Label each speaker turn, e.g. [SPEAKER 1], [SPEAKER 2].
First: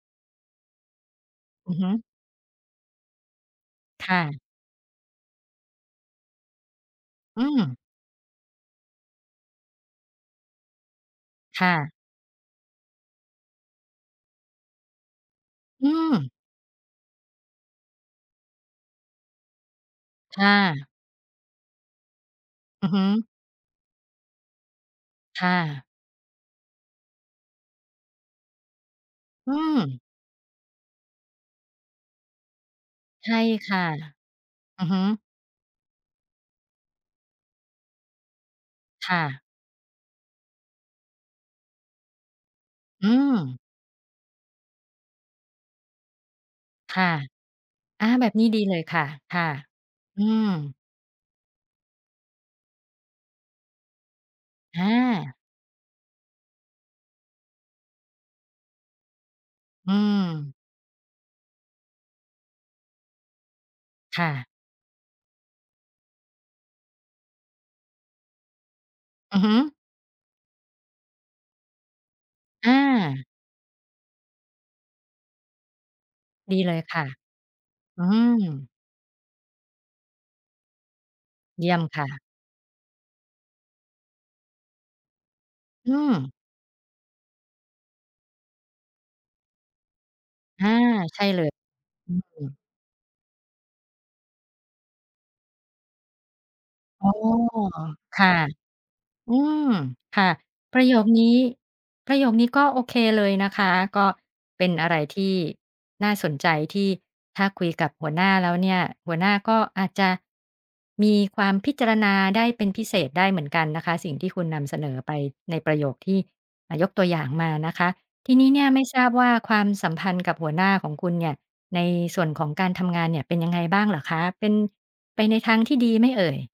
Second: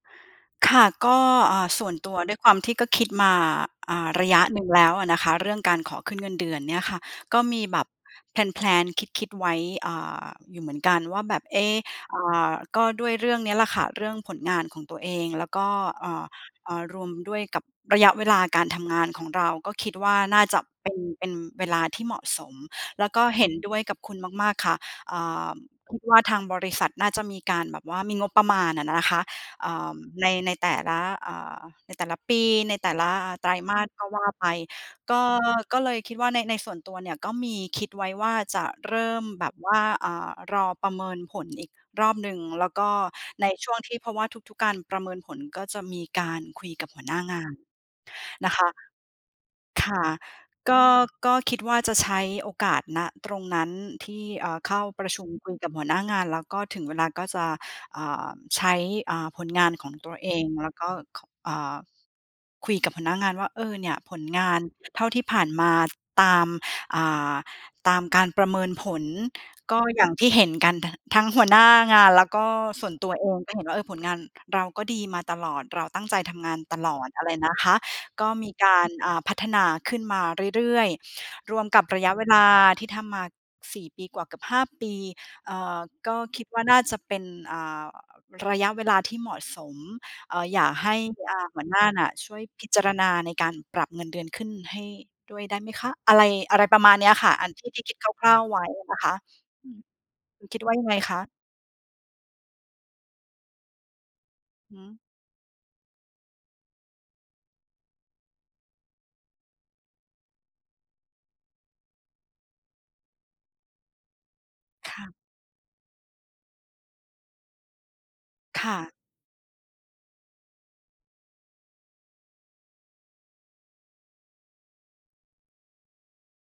[SPEAKER 1] ค่ะ ก็ อ่า
[SPEAKER 2] อือ
[SPEAKER 1] ส
[SPEAKER 2] ฮึ
[SPEAKER 1] ่วนตัวด้วยความที่ก็คิดมา อ่
[SPEAKER 2] ค
[SPEAKER 1] า
[SPEAKER 2] ่
[SPEAKER 1] ระ
[SPEAKER 2] ะ
[SPEAKER 1] ยะหนึ่งแล้วอะนะคะ เรื่องการขอขึ้นเงินเดือนเนี่ยค่ะ ก
[SPEAKER 2] อื
[SPEAKER 1] ็มี
[SPEAKER 2] ม
[SPEAKER 1] แบบ แพลน ๆ คิด ๆ ไว้ เอ่อ อยู่เหมือนกันว่าแบบ เอ
[SPEAKER 2] ค่
[SPEAKER 1] ๊ะ
[SPEAKER 2] ะ
[SPEAKER 1] อ่า ก็ด้วยเรื่องเนี้ยแหละค่ะ เรื่องผลงานของตัวเอง แล้วก็
[SPEAKER 2] อื
[SPEAKER 1] อ่า
[SPEAKER 2] ม
[SPEAKER 1] อ่า รวมด้วยกับระยะเวลาการทำงานของเรา ก็คิดว่า
[SPEAKER 2] ค
[SPEAKER 1] น่า
[SPEAKER 2] ่
[SPEAKER 1] จะ
[SPEAKER 2] ะ
[SPEAKER 1] เป็น เป็นเวลาที่เหมาะสม
[SPEAKER 2] อือฮึ
[SPEAKER 1] แล้วก็เห็นด้วยกับคุณมาก ๆ ค่ะ อ่
[SPEAKER 2] ค่
[SPEAKER 1] า
[SPEAKER 2] ะ
[SPEAKER 1] คิดว่าทางบริษัทน่าจะมีการแบบว่า มีงบประมาณน่ะนะคะ
[SPEAKER 2] อื
[SPEAKER 1] เอ่อ
[SPEAKER 2] ม
[SPEAKER 1] ใน ในแต่ละ อ่า ในแต่ละปี ในแต่ละ
[SPEAKER 2] ใช่
[SPEAKER 1] ไตร
[SPEAKER 2] ค
[SPEAKER 1] ม
[SPEAKER 2] ่
[SPEAKER 1] า
[SPEAKER 2] ะ
[SPEAKER 1] สก็ว่าไป
[SPEAKER 2] อือฮึ
[SPEAKER 1] ก็ ก็เลยคิดว่าใน ในส่วนตัวเนี่ยก็มีคิดไว้ว่าจะเริ
[SPEAKER 2] ค
[SPEAKER 1] ่
[SPEAKER 2] ่
[SPEAKER 1] ม
[SPEAKER 2] ะ
[SPEAKER 1] แบบว่า อ่า รอประเมินผล อีกรอบหนึ่ง แล้วก็
[SPEAKER 2] อื
[SPEAKER 1] ใน
[SPEAKER 2] ม
[SPEAKER 1] ช่วงที่ เพราะว่าทุก ๆ การประเมินผลก็จะมีการคุยกับ
[SPEAKER 2] ค
[SPEAKER 1] หั
[SPEAKER 2] ่
[SPEAKER 1] ว
[SPEAKER 2] ะ
[SPEAKER 1] หน้างาน
[SPEAKER 2] อา แบบนี้
[SPEAKER 1] นะ
[SPEAKER 2] ดี
[SPEAKER 1] ค
[SPEAKER 2] เ
[SPEAKER 1] ะ
[SPEAKER 2] ลยค่ะ ค่ะ
[SPEAKER 1] ค่ะ
[SPEAKER 2] อื
[SPEAKER 1] ก
[SPEAKER 2] ม
[SPEAKER 1] ็ ก็คิดว่าจะใช้โอกาส ณ ตรงนั้นที่ เอ่อ เข้
[SPEAKER 2] อ
[SPEAKER 1] าประชุม
[SPEAKER 2] า
[SPEAKER 1] คุยกับหัวหน้างาน แล้วก็ถึงเวลาก็จะ เอ่อ ใช้ เอ่อ ผลงานข
[SPEAKER 2] อื
[SPEAKER 1] อ
[SPEAKER 2] อ
[SPEAKER 1] งตัวเอง แล้วก็ เอ่อ คุยกับหัวหน้างานว่า "เออ เนี่ยผ
[SPEAKER 2] ค
[SPEAKER 1] ล
[SPEAKER 2] ่
[SPEAKER 1] ง
[SPEAKER 2] ะ
[SPEAKER 1] านเท่าที่ผ่านมาตาม อ่า ตามการประเมินผล
[SPEAKER 2] อือฮึ
[SPEAKER 1] ก็อย่างที่เห็นกัน ท ทั้งหัวหน้างาน แล้วก็
[SPEAKER 2] อ
[SPEAKER 1] ส่วนตัว
[SPEAKER 2] า
[SPEAKER 1] เองก็เห็นว่า เออ ผลงานเราก็ดีมาตลอด เราตั้งใจทำง
[SPEAKER 2] ด
[SPEAKER 1] าน
[SPEAKER 2] ีเล
[SPEAKER 1] ต
[SPEAKER 2] ย
[SPEAKER 1] ล
[SPEAKER 2] ค
[SPEAKER 1] อ
[SPEAKER 2] ่ะ
[SPEAKER 1] ดอะไรนะคะ
[SPEAKER 2] อื
[SPEAKER 1] ก็ มี
[SPEAKER 2] ม
[SPEAKER 1] การ อ่า พัฒนาขึ้นมาเรื่อย ๆ รว
[SPEAKER 2] เย
[SPEAKER 1] ม
[SPEAKER 2] ี่ย
[SPEAKER 1] ก
[SPEAKER 2] ม
[SPEAKER 1] ับ
[SPEAKER 2] ค
[SPEAKER 1] ระ
[SPEAKER 2] ่
[SPEAKER 1] ยะเ
[SPEAKER 2] ะ
[SPEAKER 1] วลาที่ทำมา 4 ปีกว่าเกือบ 5 ปี เอ่อ
[SPEAKER 2] อื
[SPEAKER 1] ก็
[SPEAKER 2] ม
[SPEAKER 1] คิดว่า น่าจะเป็น อ่า ระยะเวลาที่เหมาะสม เอ่อ อย
[SPEAKER 2] อา
[SPEAKER 1] ากให้
[SPEAKER 2] ใช่
[SPEAKER 1] อ
[SPEAKER 2] เ
[SPEAKER 1] ่
[SPEAKER 2] ล
[SPEAKER 1] า
[SPEAKER 2] ย
[SPEAKER 1] หัวหน้าน่
[SPEAKER 2] อ
[SPEAKER 1] ะ
[SPEAKER 2] ื
[SPEAKER 1] ช่วย
[SPEAKER 2] อ
[SPEAKER 1] พิจารณาในการปรับเงินเดือนขึ้นให้ด้วยได้ไหมคะ?" อะไร อะไรประมาณ
[SPEAKER 2] อ
[SPEAKER 1] เน
[SPEAKER 2] ๋
[SPEAKER 1] ี
[SPEAKER 2] อ
[SPEAKER 1] ้ยค่ะ อันที่ ที่คิด
[SPEAKER 2] ค
[SPEAKER 1] ค
[SPEAKER 2] ่
[SPEAKER 1] ร
[SPEAKER 2] ะ
[SPEAKER 1] ่าว ๆ ไว้นะคะ
[SPEAKER 2] อืม
[SPEAKER 1] อืม
[SPEAKER 2] ค่ะ
[SPEAKER 1] คิดว่า
[SPEAKER 2] ป
[SPEAKER 1] ย
[SPEAKER 2] ระ
[SPEAKER 1] ัง
[SPEAKER 2] โย
[SPEAKER 1] ไง
[SPEAKER 2] ค
[SPEAKER 1] ค
[SPEAKER 2] นี
[SPEAKER 1] ะ?
[SPEAKER 2] ้ ประโยคนี้ก็โอเคเลยนะคะ ก็เป็น
[SPEAKER 1] ฮ
[SPEAKER 2] อะ
[SPEAKER 1] ึ
[SPEAKER 2] ไรที่น่าสนใจที่ ถ้าคุยกับหัวหน้าแล้วเนี่ย หัวหน้าก็อาจจะมีความพิจารณาได้เป็นพิเศษได้เหมือนกันนะคะ สิ่งที่คุณนำเสน
[SPEAKER 1] ค
[SPEAKER 2] อ
[SPEAKER 1] ่
[SPEAKER 2] ไป
[SPEAKER 1] ะ
[SPEAKER 2] ในประโยคที่ อ่า ยกตัวอย่างมานะคะ ทีนี้เน
[SPEAKER 1] ค
[SPEAKER 2] ี่ย
[SPEAKER 1] ่
[SPEAKER 2] ไม่
[SPEAKER 1] ะ
[SPEAKER 2] ทราบว่าความสัมพันธ์กับหัวหน้าของคุณเนี่ย ในส่วนของการทำงานเนี่ยเป็นยังไงบ้างเหรอคะ เป็นไปในทางที่ดีไหมเอ่ย?